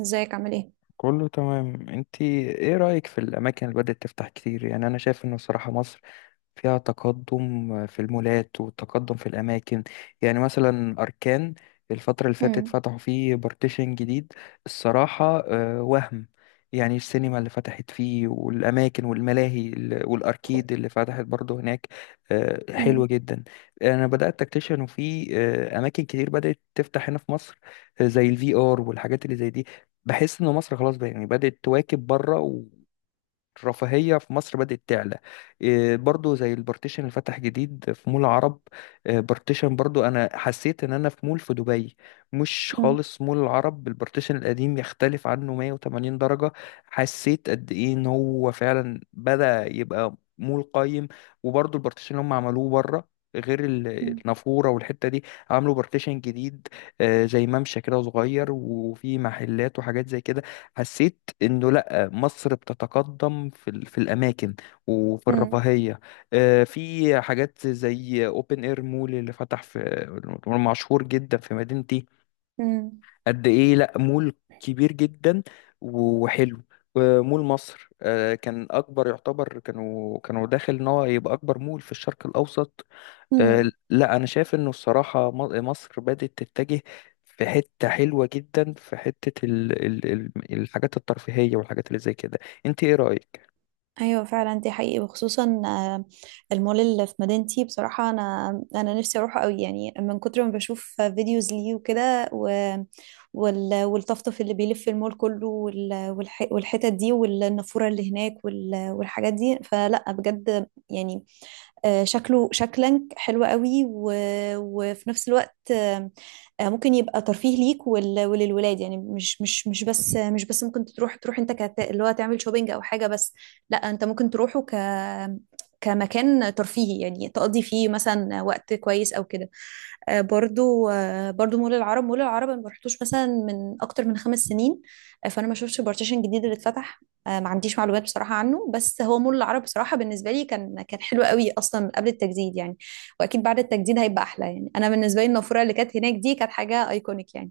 ازيك عامل ايه؟ كله تمام، انتي؟ ايه رأيك في الأماكن اللي بدأت تفتح كتير؟ يعني أنا شايف إنه الصراحة مصر فيها تقدم في المولات وتقدم في الأماكن. يعني مثلا أركان، الفترة اللي فاتت مم. فتحوا فيه بارتيشن جديد. الصراحة وهم، يعني السينما اللي فتحت فيه والأماكن والملاهي والأركيد اللي فتحت برضه هناك حلوة مم. جدا. أنا بدأت أكتشف إنه في أماكن كتير بدأت تفتح هنا في مصر، زي الفي آر والحاجات اللي زي دي. بحس إن مصر خلاص بقى يعني بدأت تواكب بره، الرفاهية في مصر بدأت تعلى. إيه برضو زي البارتيشن اللي فتح جديد في مول العرب، إيه بارتيشن برضو أنا حسيت إن أنا في مول في دبي. مش مم. خالص مول العرب البارتيشن القديم يختلف عنه 180 درجة. حسيت قد إيه إن هو فعلا بدأ يبقى مول قايم. وبرضو البارتيشن اللي هم عملوه بره غير مم. النافورة والحتة دي، عملوا بارتيشن جديد، زي ممشى كده صغير وفي محلات وحاجات زي كده. حسيت انه مصر بتتقدم في الأماكن وفي مم. الرفاهية. في حاجات زي أوبن إير مول اللي فتح في، مشهور جدا في مدينتي. مم. قد إيه، لأ مول كبير جدا وحلو. مول مصر كان أكبر يعتبر، كانوا داخل إن هو يبقى أكبر مول في الشرق الأوسط. آه، مم. لأ أنا شايف إنه الصراحة مصر بدأت تتجه في حتة حلوة جدا، في حتة الحاجات الترفيهية والحاجات اللي زي كده. انت ايه رأيك؟ ايوه فعلا، دي حقيقي وخصوصا المول اللي في مدينتي بصراحه، انا نفسي اروحه قوي يعني من كتر ما بشوف فيديوز ليه وكده والطفطف اللي بيلف المول كله والحتت دي والنافوره اللي هناك والحاجات دي، فلا بجد يعني. شكله شكلا حلو قوي وفي نفس الوقت ممكن يبقى ترفيه ليك وللولاد، يعني مش بس ممكن تروح انت اللي هو تعمل شوبينج او حاجه بس، لا انت ممكن تروحه ك كمكان ترفيهي، يعني تقضي فيه مثلا وقت كويس او كده. برضو برضو مول العرب أنا ما رحتوش مثلا من اكتر من خمس سنين، فانا ما شفتش البارتيشن الجديد اللي اتفتح. ما عنديش معلومات بصراحة عنه، بس هو مول العرب بصراحة بالنسبة لي كان حلو قوي أصلا من قبل التجديد يعني، وأكيد بعد التجديد هيبقى أحلى. يعني أنا بالنسبة لي النافورة اللي كانت هناك دي كانت حاجة أيكونيك يعني.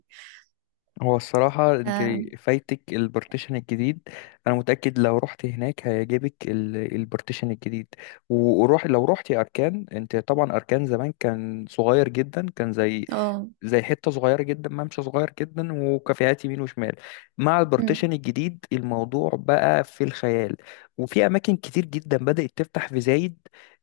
هو الصراحة انت اه. فايتك البارتيشن الجديد. انا متأكد لو رحت هناك هيعجبك البارتيشن الجديد. وروح، لو رحتي اركان. انت طبعا اركان زمان كان صغير جدا، كان زي آه. حتة صغيرة جدا، ممشى صغير جدا وكافيهات يمين وشمال. مع مم. البارتيشن الجديد الموضوع بقى في الخيال. وفي أماكن كتير جدا بدأت تفتح في زايد،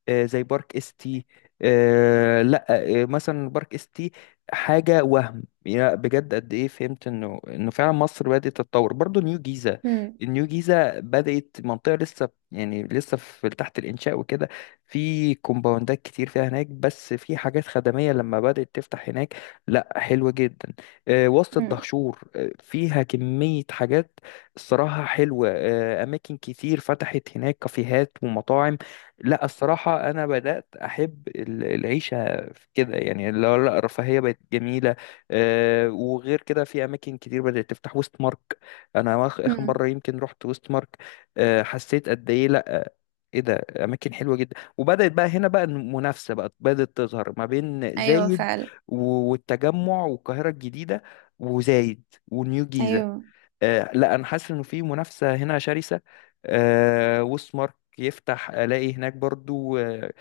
زي بارك اس تي. آه، لا آه، مثلا بارك اس تي، حاجة وهم يا بجد. قد ايه فهمت انه فعلا مصر بدأت تتطور. برضو نيو جيزة، مم. النيو جيزة بدأت منطقة لسه، يعني لسه في تحت الإنشاء وكده. في كومباوندات كتير فيها هناك، بس في حاجات خدمية لما بدأت تفتح هناك لا حلوة جدا. وسط مم. الدهشور فيها كمية حاجات الصراحة حلوة. أماكن كتير فتحت هناك، كافيهات ومطاعم. لا الصراحة أنا بدأت أحب العيشة في كده، يعني اللي هو لا الرفاهية بقت جميلة. وغير كده في أماكن كتير بدأت تفتح، ويست مارك. أنا آخر مم. مرة يمكن رحت ويست مارك حسيت قد إيه، لا ايه ده، اماكن حلوه جدا. وبدات بقى هنا بقى المنافسه بقى بدات تظهر ما بين أيوه زايد فعلا. والتجمع والقاهرة الجديدة، وزايد ونيو جيزة. أيوه. آه لا أنا حاسس إنه في منافسة هنا شرسة. آه وسمارك يفتح ألاقي هناك برضو آه،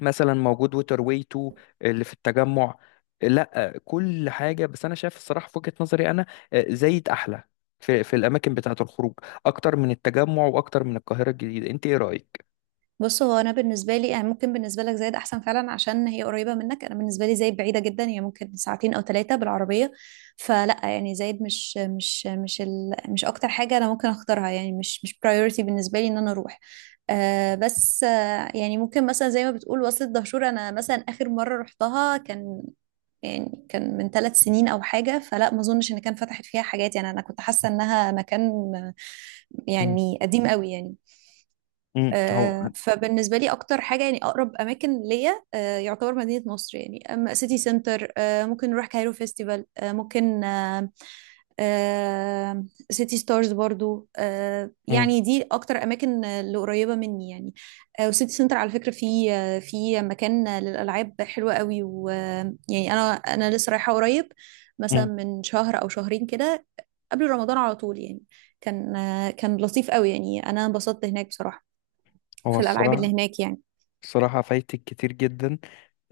مثلا موجود ووتر واي 2 اللي في التجمع. لا آه، لا، كل حاجة. بس أنا شايف الصراحة في وجهة نظري أنا آه زايد أحلى في الأماكن بتاعة الخروج، أكتر من التجمع وأكتر من القاهرة الجديدة. أنت إيه رأيك؟ بص، هو انا بالنسبه لي يعني ممكن بالنسبه لك زايد احسن فعلا عشان هي قريبه منك، انا بالنسبه لي زايد بعيده جدا، هي ممكن ساعتين او ثلاثه بالعربيه، فلا يعني زايد مش اكتر حاجه انا ممكن اختارها، يعني مش برايورتي بالنسبه لي ان انا اروح. بس يعني ممكن مثلا زي ما بتقول وصلة دهشور، انا مثلا اخر مره رحتها كان يعني كان من ثلاث سنين او حاجه، فلا ما اظنش ان كان فتحت فيها حاجات، يعني انا كنت حاسه انها مكان آه، مم. يعني قديم قوي يعني. مم. هو فبالنسبة لي أكتر حاجة يعني أقرب أماكن ليا يعتبر مدينة نصر، يعني أما سيتي سنتر ممكن نروح كايرو فيستيفال، آه، ممكن آه، آه، سيتي ستارز برضو، مم. يعني دي أكتر أماكن اللي قريبة مني يعني. وسيتي سنتر على فكرة في في مكان للألعاب حلوة قوي، ويعني أنا لسه رايحة قريب، مثلا مم. من شهر أو شهرين كده، قبل رمضان على طول يعني. كان كان لطيف قوي، يعني أنا انبسطت هناك بصراحة، هو في الالعاب اللي الصراحة هناك يعني. الصراحة فايتك كتير جدا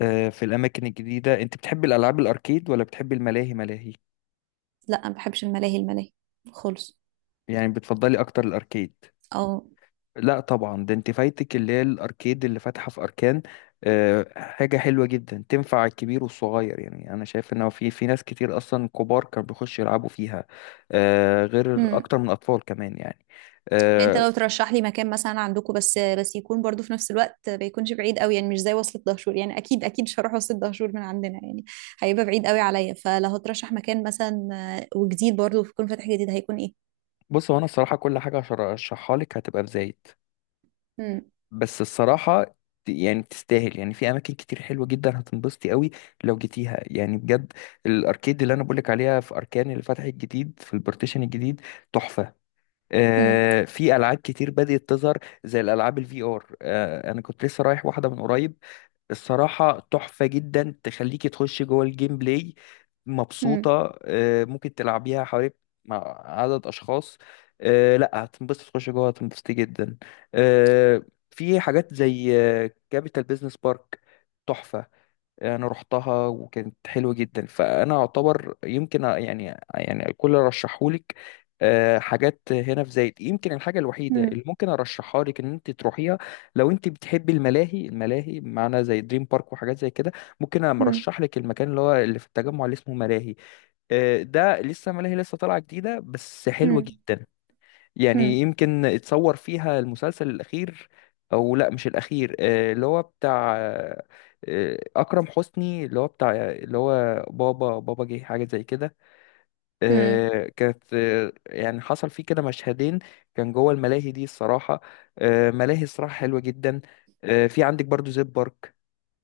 في الأماكن الجديدة. أنت بتحبي الألعاب الأركيد ولا بتحبي الملاهي؟ لا ما بحبش الملاهي خالص. يعني بتفضلي أكتر الأركيد؟ او. لا طبعا، ده أنت فايتك اللي هي الأركيد اللي فاتحة في أركان. حاجة حلوة جدا، تنفع الكبير والصغير. يعني أنا شايف إن هو في ناس كتير أصلا كبار كانوا بيخشوا يلعبوا فيها غير امم. أكتر من أطفال كمان يعني. انت آه، لو ترشح لي مكان مثلا عندكم، بس يكون برضو في نفس الوقت ما يكونش بعيد قوي، يعني مش زي وصلة دهشور، يعني اكيد مش هروح وصلة دهشور من عندنا يعني، هيبقى بعيد قوي عليا. فلو هترشح مكان مثلا وجديد برضو يكون فاتح جديد، هيكون ايه؟ بص، هو أنا الصراحة كل حاجة هشرحها لك هتبقى بزايد، امم. بس الصراحة يعني تستاهل. يعني في أماكن كتير حلوة جدا هتنبسطي قوي لو جيتيها يعني بجد. الأركيد اللي أنا بقولك عليها في أركان اللي فتحت جديد في البارتيشن الجديد، تحفة. امم. آه، في ألعاب كتير بدأت تظهر زي الألعاب الفي آر. آه أنا كنت لسه رايح واحدة من قريب، الصراحة تحفة جدا. تخليكي تخشي جوه الجيم بلاي امم. مبسوطة. ممكن تلعبيها حوالي مع عدد أشخاص. لا هتنبسط تخشي جوه، هتنبسطي جدا. آه، في حاجات زي كابيتال بيزنس بارك، تحفة. انا رحتها وكانت حلوه جدا، فانا اعتبر يمكن يعني، يعني الكل رشحهولك. حاجات هنا في زايد، يمكن الحاجه الوحيده امم. اللي ممكن ارشحها لك ان انت تروحيها لو انت بتحبي الملاهي معنا زي دريم بارك وحاجات زي كده. ممكن انا امم. ارشح لك المكان اللي هو اللي في التجمع اللي اسمه ملاهي. ده لسه ملاهي لسه طالعه جديده بس حلوه امم. جدا. يعني امم. يمكن اتصور فيها المسلسل الأخير، أو لا مش الأخير، آه، اللي هو بتاع آه، آه، أكرم حسني اللي هو بتاع اللي هو بابا بابا جه، حاجة زي كده. امم. آه، كانت آه، يعني حصل فيه كده مشهدين كان جوه الملاهي دي الصراحة. ملاهي الصراحة حلوة جدا. في عندك برضو زيب بارك،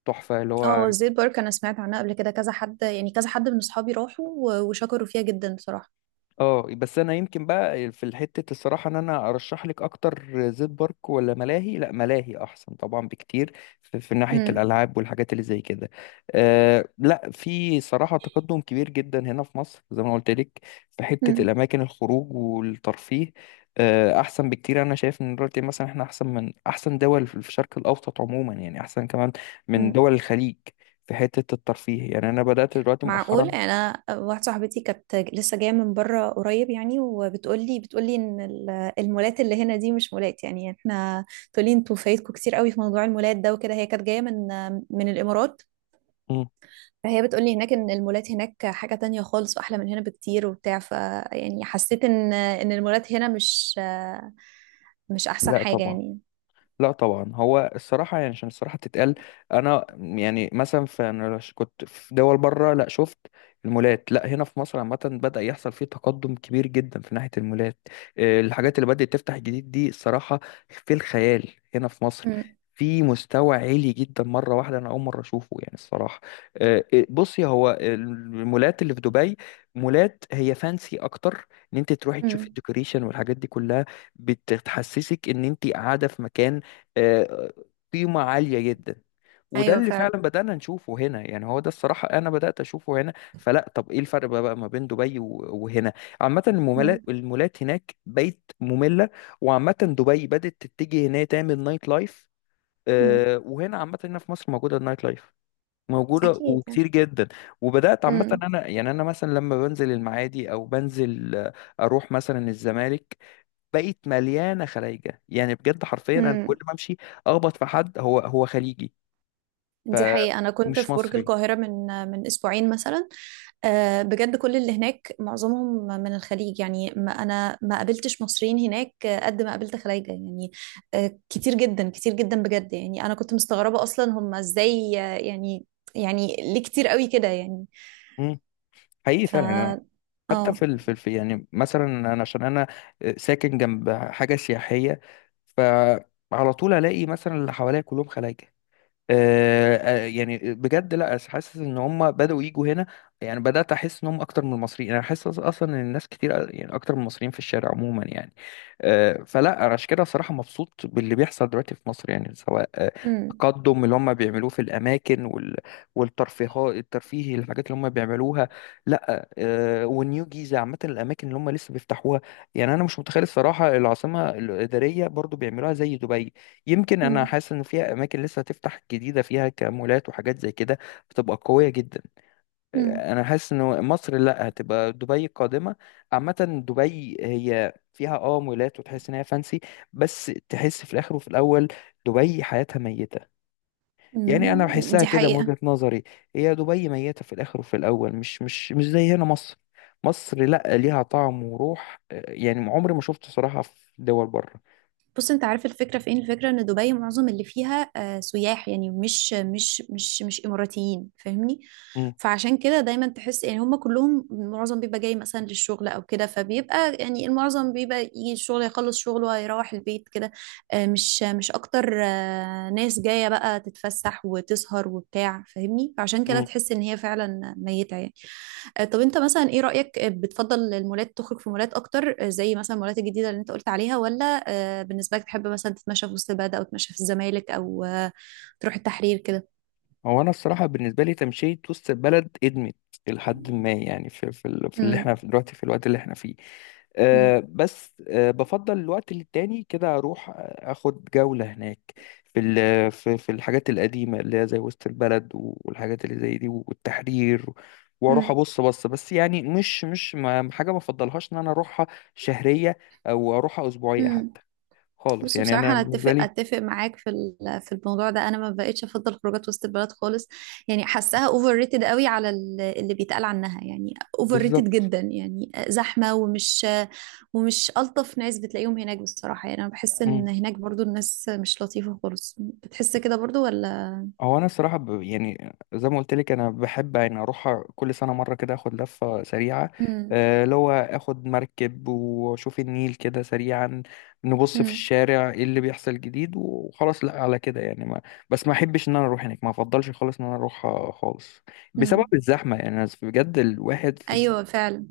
تحفة اللي هو. اه، زيت بارك انا سمعت عنها قبل كده كذا حد، يعني كذا حد من اصحابي راحوا وشكروا فيها جدا بصراحة. اه بس انا يمكن بقى في حته الصراحه ان انا ارشح لك اكتر زيت بارك ولا ملاهي، لا ملاهي احسن طبعا بكتير في ناحيه الالعاب والحاجات اللي زي كده. أه لا، في صراحه تقدم كبير جدا هنا في مصر زي ما قلت لك في حته امم. الاماكن الخروج والترفيه. أه احسن بكتير. انا شايف ان دلوقتي مثلا احنا احسن من احسن دول في الشرق الاوسط عموما، يعني احسن كمان من دول الخليج في حته الترفيه. يعني انا بدات دلوقتي مؤخرا. معقول؟ انا واحده صاحبتي كانت لسه جايه من بره قريب يعني، وبتقولي ان المولات اللي هنا دي مش مولات يعني، احنا تقولي انتوا فايتكم كتير قوي في موضوع المولات ده وكده. هي كانت جايه من الامارات، مم. فهي بتقولي هناك ان المولات هناك حاجه تانية خالص واحلى من هنا بكتير وبتاع. ف يعني حسيت ان المولات هنا مش احسن لا حاجه طبعا. يعني. لا طبعا، هو الصراحة يعني عشان الصراحة تتقال. أنا يعني مثلا في، أنا كنت في دول بره لا شفت المولات، لا هنا في مصر عامة بدأ يحصل فيه تقدم كبير جدا في ناحية المولات. الحاجات اللي بدأت تفتح جديد دي الصراحة في الخيال هنا في مصر، امم. في مستوى عالي جدا مرة واحدة. أنا أول مرة أشوفه يعني الصراحة. بصي، هو المولات اللي في دبي مولات هي فانسي أكتر، إن أنت تروحي تشوفي امم. الديكوريشن والحاجات دي كلها. بتحسسك إن أنت قاعدة في مكان آه، قيمة عالية جدا. وده ايوه اللي فعلا. فعلا بدأنا نشوفه هنا، يعني هو ده الصراحة أنا بدأت أشوفه هنا. فلا طب إيه الفرق بقى ما بين دبي وهنا. عامة المولات امم. المولات هناك بقت مملة، وعامة دبي بدأت تتجه إن هي تعمل نايت لايف. امم. وهنا عامة هنا في مصر موجودة النايت لايف، موجودة اكيد يعني. وكتير جدا. وبدأت عامة، أنا يعني أنا مثلا لما بنزل المعادي أو بنزل أروح مثلا الزمالك، بقت مليانه خلايجه. يعني بجد حرفيا انا كل امم. ما امشي اخبط في حد هو خليجي، دي حقيقة، أنا كنت فمش في برج مصري. القاهرة من أسبوعين مثلا. بجد كل اللي هناك معظمهم من الخليج، يعني ما أنا ما قابلتش مصريين هناك قد ما قابلت خلايجة يعني، كتير جدا كتير جدا بجد يعني، أنا كنت مستغربة أصلا هم إزاي يعني ليه كتير قوي كده يعني؟ مم. حقيقي ف فعلا. أنا حتى اه في الف، يعني مثلا انا عشان انا ساكن جنب حاجه سياحيه، فعلى طول الاقي مثلا اللي حواليا كلهم خلايجه. يعني بجد لا حاسس ان هم بداوا يجوا هنا. يعني بدات احس ان هم اكتر من المصريين. انا حاسس اصلا ان الناس كتير يعني اكتر من المصريين في الشارع عموما يعني. فلا انا عشان كده صراحه مبسوط باللي بيحصل دلوقتي في مصر، يعني سواء أمم. التقدم اللي هم بيعملوه في الاماكن والترفيه، الحاجات اللي هم بيعملوها. لا والنيو جيزه عامه، الاماكن اللي هم لسه بيفتحوها. يعني انا مش متخيل الصراحه. العاصمه الاداريه برضو بيعملوها زي دبي. يمكن انا أمم. حاسس ان فيها اماكن لسه هتفتح جديده فيها كمولات وحاجات زي كده، بتبقى قويه جدا. أمم. انا حاسس ان مصر لا هتبقى دبي القادمه عامه. دبي هي فيها اه مولات وتحس ان هي فانسي، بس تحس في الاخر وفي الاول دبي حياتها ميته. يعني انا أمم. بحسها دي كده من حقيقة. وجهه نظري، هي دبي ميته في الاخر وفي الاول، مش زي هنا مصر. مصر لا ليها طعم وروح. يعني عمري ما شفت صراحه في دول بره. بص، انت عارف الفكره فين؟ الفكره ان دبي معظم اللي فيها سياح يعني، مش اماراتيين، فاهمني؟ فعشان كده دايما تحس يعني هم كلهم معظم بيبقى جاي مثلا للشغل او كده، فبيبقى يعني المعظم بيبقى يجي الشغل يخلص شغله ويروح البيت كده، مش اكتر ناس جايه بقى تتفسح وتسهر وبتاع فاهمني، فعشان كده تحس ان هي فعلا ميته يعني. طب انت مثلا ايه رأيك؟ بتفضل المولات، تخرج في مولات اكتر زي مثلا المولات الجديدة اللي انت قلت عليها، ولا بالنسبة لك تحب مثلا تتمشى في وسط البلد، او تتمشى في الزمالك، او تروح التحرير كده؟ هو انا الصراحه بالنسبه لي تمشيه وسط البلد ادمت، لحد ما يعني في اللي امم. احنا في دلوقتي في الوقت اللي احنا فيه. أه بس أه بفضل الوقت للتاني كده اروح اخد جوله هناك في ال- في في الحاجات القديمه اللي هي زي وسط البلد والحاجات اللي زي دي والتحرير، واروح امم. ابص بس. يعني مش مش ما حاجه ما افضلهاش ان انا اروحها شهريه، او اروحها اسبوعيه امم. حتى خالص، بص، يعني بصراحة انا أنا بالنسبه أتفق لي. أتفق معاك في في الموضوع ده، أنا ما بقتش أفضل خروجات وسط البلد خالص، يعني حاساها أوفر ريتد قوي على اللي بيتقال عنها يعني، أوفر ريتد بالظبط. جدا، يعني زحمة، ومش ألطف ناس بتلاقيهم هناك بصراحة، يعني أنا بحس إن هناك برضو الناس مش لطيفة خالص. بتحس كده برضو ولا؟ هو انا الصراحه يعني زي ما قلت لك انا بحب، يعني اروح كل سنه مره كده اخد لفه سريعه مم. اللي هو اخد مركب واشوف النيل كده سريعا، نبص في مم. الشارع ايه اللي بيحصل جديد وخلاص. لا على كده يعني ما... بس ما احبش ان انا اروح هناك. ما افضلش خالص ان انا اروح خالص بسبب مم. الزحمه، يعني بجد الواحد في. أيوة فعلا.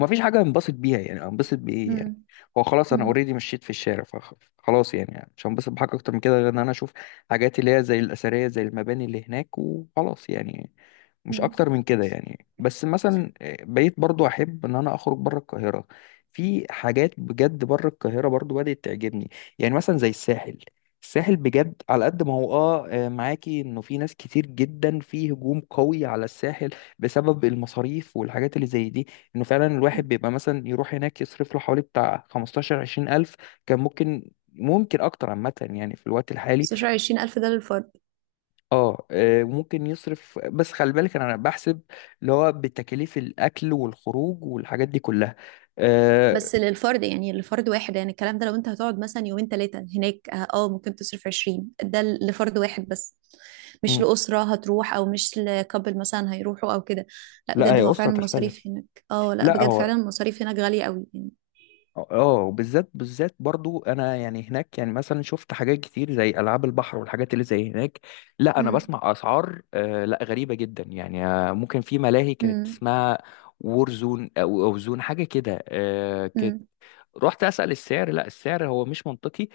ومفيش حاجة انبسط بيها، يعني انبسط بإيه؟ يعني مم. هو خلاص أنا مم. أوريدي مشيت في الشارع، فخلاص يعني مش هنبسط بحاجة أكتر من كده غير إن أنا أشوف حاجات اللي هي زي الأثرية، زي المباني اللي هناك وخلاص. يعني مش مم. اكتر من كده يعني. بس مثلا بقيت برضو احب ان انا اخرج بره القاهره. في حاجات بجد بره القاهره برضو بدات تعجبني، يعني مثلا زي الساحل. الساحل بجد على قد ما هو اه معاكي انه في ناس كتير جدا في هجوم قوي على الساحل بسبب المصاريف والحاجات اللي زي دي، انه فعلا مم. الواحد بيبقى مثلا يروح هناك يصرف له حوالي بتاع 15 20 الف، كان ممكن اكتر عامه يعني في الوقت الحالي. 16,000 ده للفرد؟ اه ممكن يصرف، بس خلي بالك انا بحسب اللي هو بتكاليف الاكل والخروج والحاجات دي كلها. آه، بس للفرد يعني، لفرد واحد يعني الكلام ده، لو انت هتقعد مثلا يومين ثلاثة هناك، ممكن تصرف 20، ده لفرد واحد بس، مش مم. لأسرة هتروح، او مش لكابل مثلا هيروحوا او كده. لا لا بجد هي هو أسرة فعلا المصاريف تختلف. هناك، اه لا لا بجد فعلا هو، المصاريف هناك غالية قوي يعني. اه وبالذات برضو انا يعني هناك يعني مثلا شفت حاجات كتير زي العاب البحر والحاجات اللي زي هناك. لا انا امم. بسمع اسعار آه لا غريبة جدا يعني. ممكن في ملاهي كانت اسمها وورزون او أو زون، حاجة كده آه كانت. امم. رحت اسأل السعر لا السعر هو مش منطقي.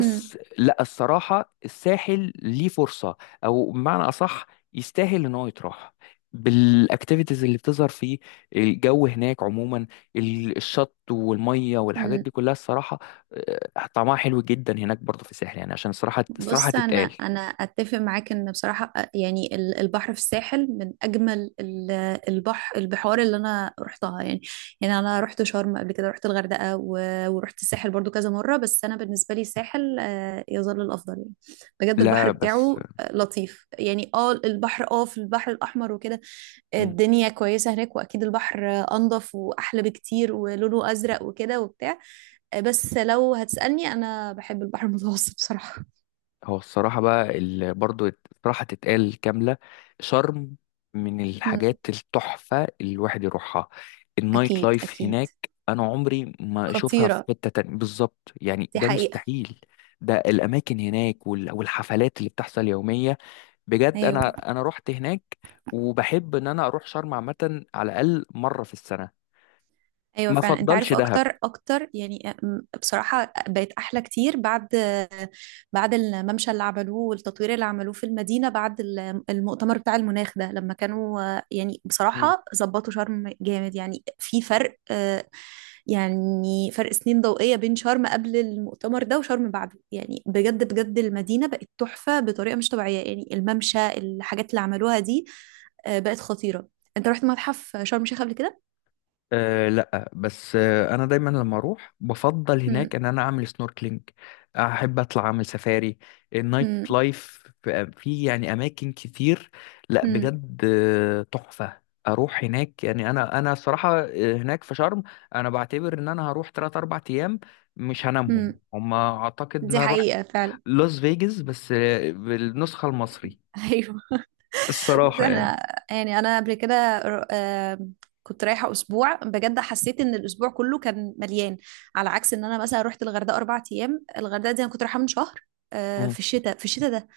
امم. لا الصراحة الساحل ليه فرصة، أو بمعنى أصح يستاهل إن هو يتراح بالاكتيفيتيز اللي بتظهر فيه. الجو هناك عموما، الشط والميه والحاجات دي كلها الصراحه طعمها حلو جدا هناك برضه في الساحل، يعني عشان الصراحه الصراحه بص انا، تتقال. اتفق معاك ان بصراحه يعني البحر في الساحل من اجمل البحر، البحار اللي انا رحتها يعني. يعني انا رحت شرم قبل كده، رحت الغردقه ورحت الساحل برضو كذا مره، بس انا بالنسبه لي الساحل يظل الافضل يعني، بجد البحر لا بس بتاعه لطيف يعني. اه البحر اه في البحر الاحمر وكده الدنيا كويسه هناك، واكيد البحر انضف واحلى بكتير ولونه ازرق وكده وبتاع، بس لو هتسالني انا بحب البحر المتوسط بصراحه. هو الصراحة بقى برضو الصراحة تتقال كاملة. شرم من الحاجات التحفة اللي الواحد يروحها. النايت اكيد لايف اكيد. هناك، أنا عمري ما أشوفها خطيره. في حتة تانية بالظبط يعني، دي ده حقيقه. مستحيل. ده الأماكن هناك والحفلات اللي بتحصل يومية، بجد. ايوه. أنا رحت هناك، وبحب إن أنا أروح شرم عامة على الأقل مرة في السنة. ايوه ما فعلا، انت أفضلش عارف دهب. اكتر يعني بصراحه بقت احلى كتير بعد الممشى اللي عملوه والتطوير اللي عملوه في المدينة بعد المؤتمر بتاع المناخ ده، لما كانوا يعني بصراحة ظبطوا شرم جامد يعني، في فرق يعني فرق سنين ضوئية بين شرم قبل المؤتمر ده وشرم بعده يعني، بجد بجد المدينة بقت تحفة بطريقة مش طبيعية، يعني الممشى الحاجات اللي عملوها دي بقت خطيرة. انت رحت متحف شرم الشيخ قبل كده؟ أه لا بس أه انا دايما لما اروح بفضل هناك مم. ان انا اعمل سنوركلينج، احب اطلع اعمل سفاري. مم. النايت لايف في يعني اماكن كتير، لا مم. بجد تحفة. اروح هناك يعني، انا الصراحة هناك في شرم انا بعتبر ان انا هروح 3 4 ايام مش هنامهم مم. هما، اعتقد ان دي انا اروح حقيقة فعلا. لاس فيجاس بس بالنسخة المصري ايوه، بس الصراحة يعني. احنا يعني انا قبل كده ر- آم، كنت رايحة أسبوع، بجد حسيت إن الأسبوع كله كان مليان، على عكس إن أنا مثلا رحت الغردقة أربع أيام، الغردقة دي أنا كنت رايحة من شهر، آه، مم. في الشتاء في الشتاء ده.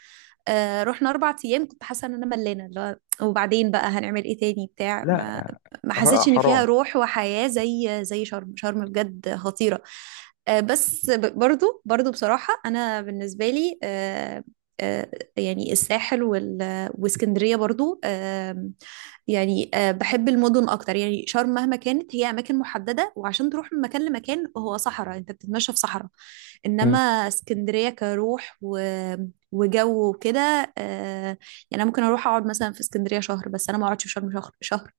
رحنا أربع أيام، كنت حاسة إن أنا ملانة، اللي هو وبعدين بقى هنعمل إيه تاني بتاع ما، لا ما حرام حسيتش إن فيها حرام. روح وحياة زي شرم. بجد خطيرة. بس برضو بصراحة أنا بالنسبة لي آه، يعني الساحل واسكندرية برضو يعني بحب المدن اكتر، يعني شرم مهما كانت هي اماكن محددة، وعشان تروح من مكان لمكان هو صحراء، انت بتتمشى في صحراء، انما اسكندرية كروح وجو وكده يعني انا ممكن اروح اقعد مثلا في اسكندرية شهر، بس انا ما اقعدش في شرم شهر.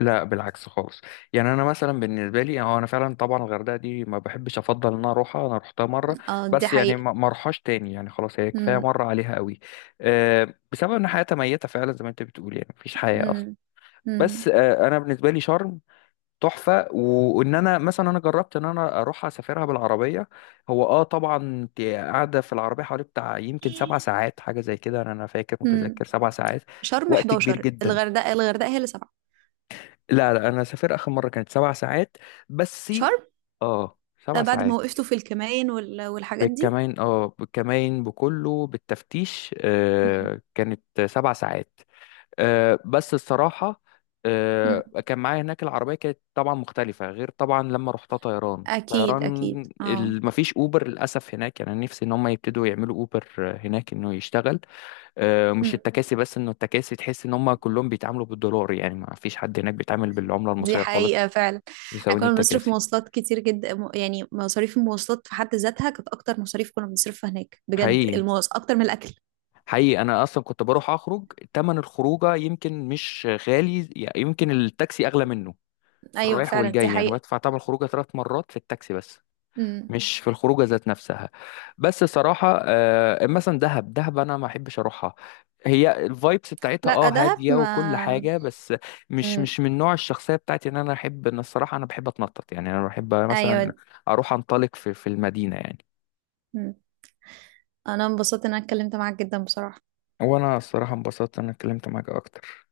لا بالعكس خالص. يعني انا مثلا بالنسبه لي، هو انا فعلا طبعا الغردقه دي ما بحبش افضل ان انا اروحها، انا روحتها مره اه دي بس، يعني حقيقة. ما اروحهاش تاني يعني خلاص هي كفايه مم. مره عليها قوي. أه بسبب ان حياتها ميته فعلا زي ما انت بتقول، يعني مفيش حياه اصلا. مم. مم. بس أه انا بالنسبه لي شرم تحفه، وان انا مثلا انا جربت ان انا اروح اسافرها بالعربيه. هو اه طبعا انت قاعده في العربيه حوالي بتاع يمكن سبع ساعات حاجه زي كده. أنا فاكر متذكر مم. سبع ساعات، شرم وقت كبير 11، جدا. الغردقة هي اللي سبعة. لا انا سافر اخر مره كانت سبع ساعات بس. شرم اه لا، سبع بعد ما ساعات وقفتوا في الكمائن والحاجات دي. بالكمين، اه بالكمين بكله بالتفتيش مم. آه، كانت سبع ساعات. بس الصراحه مم. آه كان معايا هناك العربيه، كانت طبعا مختلفه غير طبعا لما رحتها طيران اكيد اكيد اه. مفيش اوبر للاسف هناك، يعني أنا نفسي ان هم يبتدوا يعملوا اوبر هناك انه يشتغل. مش مم. التكاسي بس، انه التكاسي تحس ان هم كلهم بيتعاملوا بالدولار، يعني ما فيش حد هناك بيتعامل بالعملة دي المصرية خالص. حقيقة فعلا. احنا بيساويني كنا بنصرف التكاسي. مواصلات كتير جدا، يعني مصاريف المواصلات في حد ذاتها كانت اكتر مصاريف كنا بنصرفها هناك، بجد حقيقي، المواص اكتر من الاكل. حقيقي. انا اصلا كنت بروح اخرج، تمن الخروجه يمكن مش غالي يعني، يمكن التاكسي اغلى منه. في ايوه الرايح فعلا دي والجاي انا حقيقة. بدفع تمن الخروجه ثلاث مرات في التاكسي بس، مم. مش في الخروجه ذات نفسها. بس صراحه مثلا دهب انا ما احبش اروحها، هي الفايبس بتاعتها لا اه دهب هاديه وكل ما. حاجه بس، مش مم. من نوع الشخصيه بتاعتي ان انا احب. ان الصراحه انا بحب اتنطط يعني، انا بحب ايوه. مثلا اروح انطلق في المدينه يعني. مم. انا انبسطت ان انا اتكلمت معاك جدا بصراحة. وانا الصراحه انبسطت ان انا اتكلمت معاك اكتر.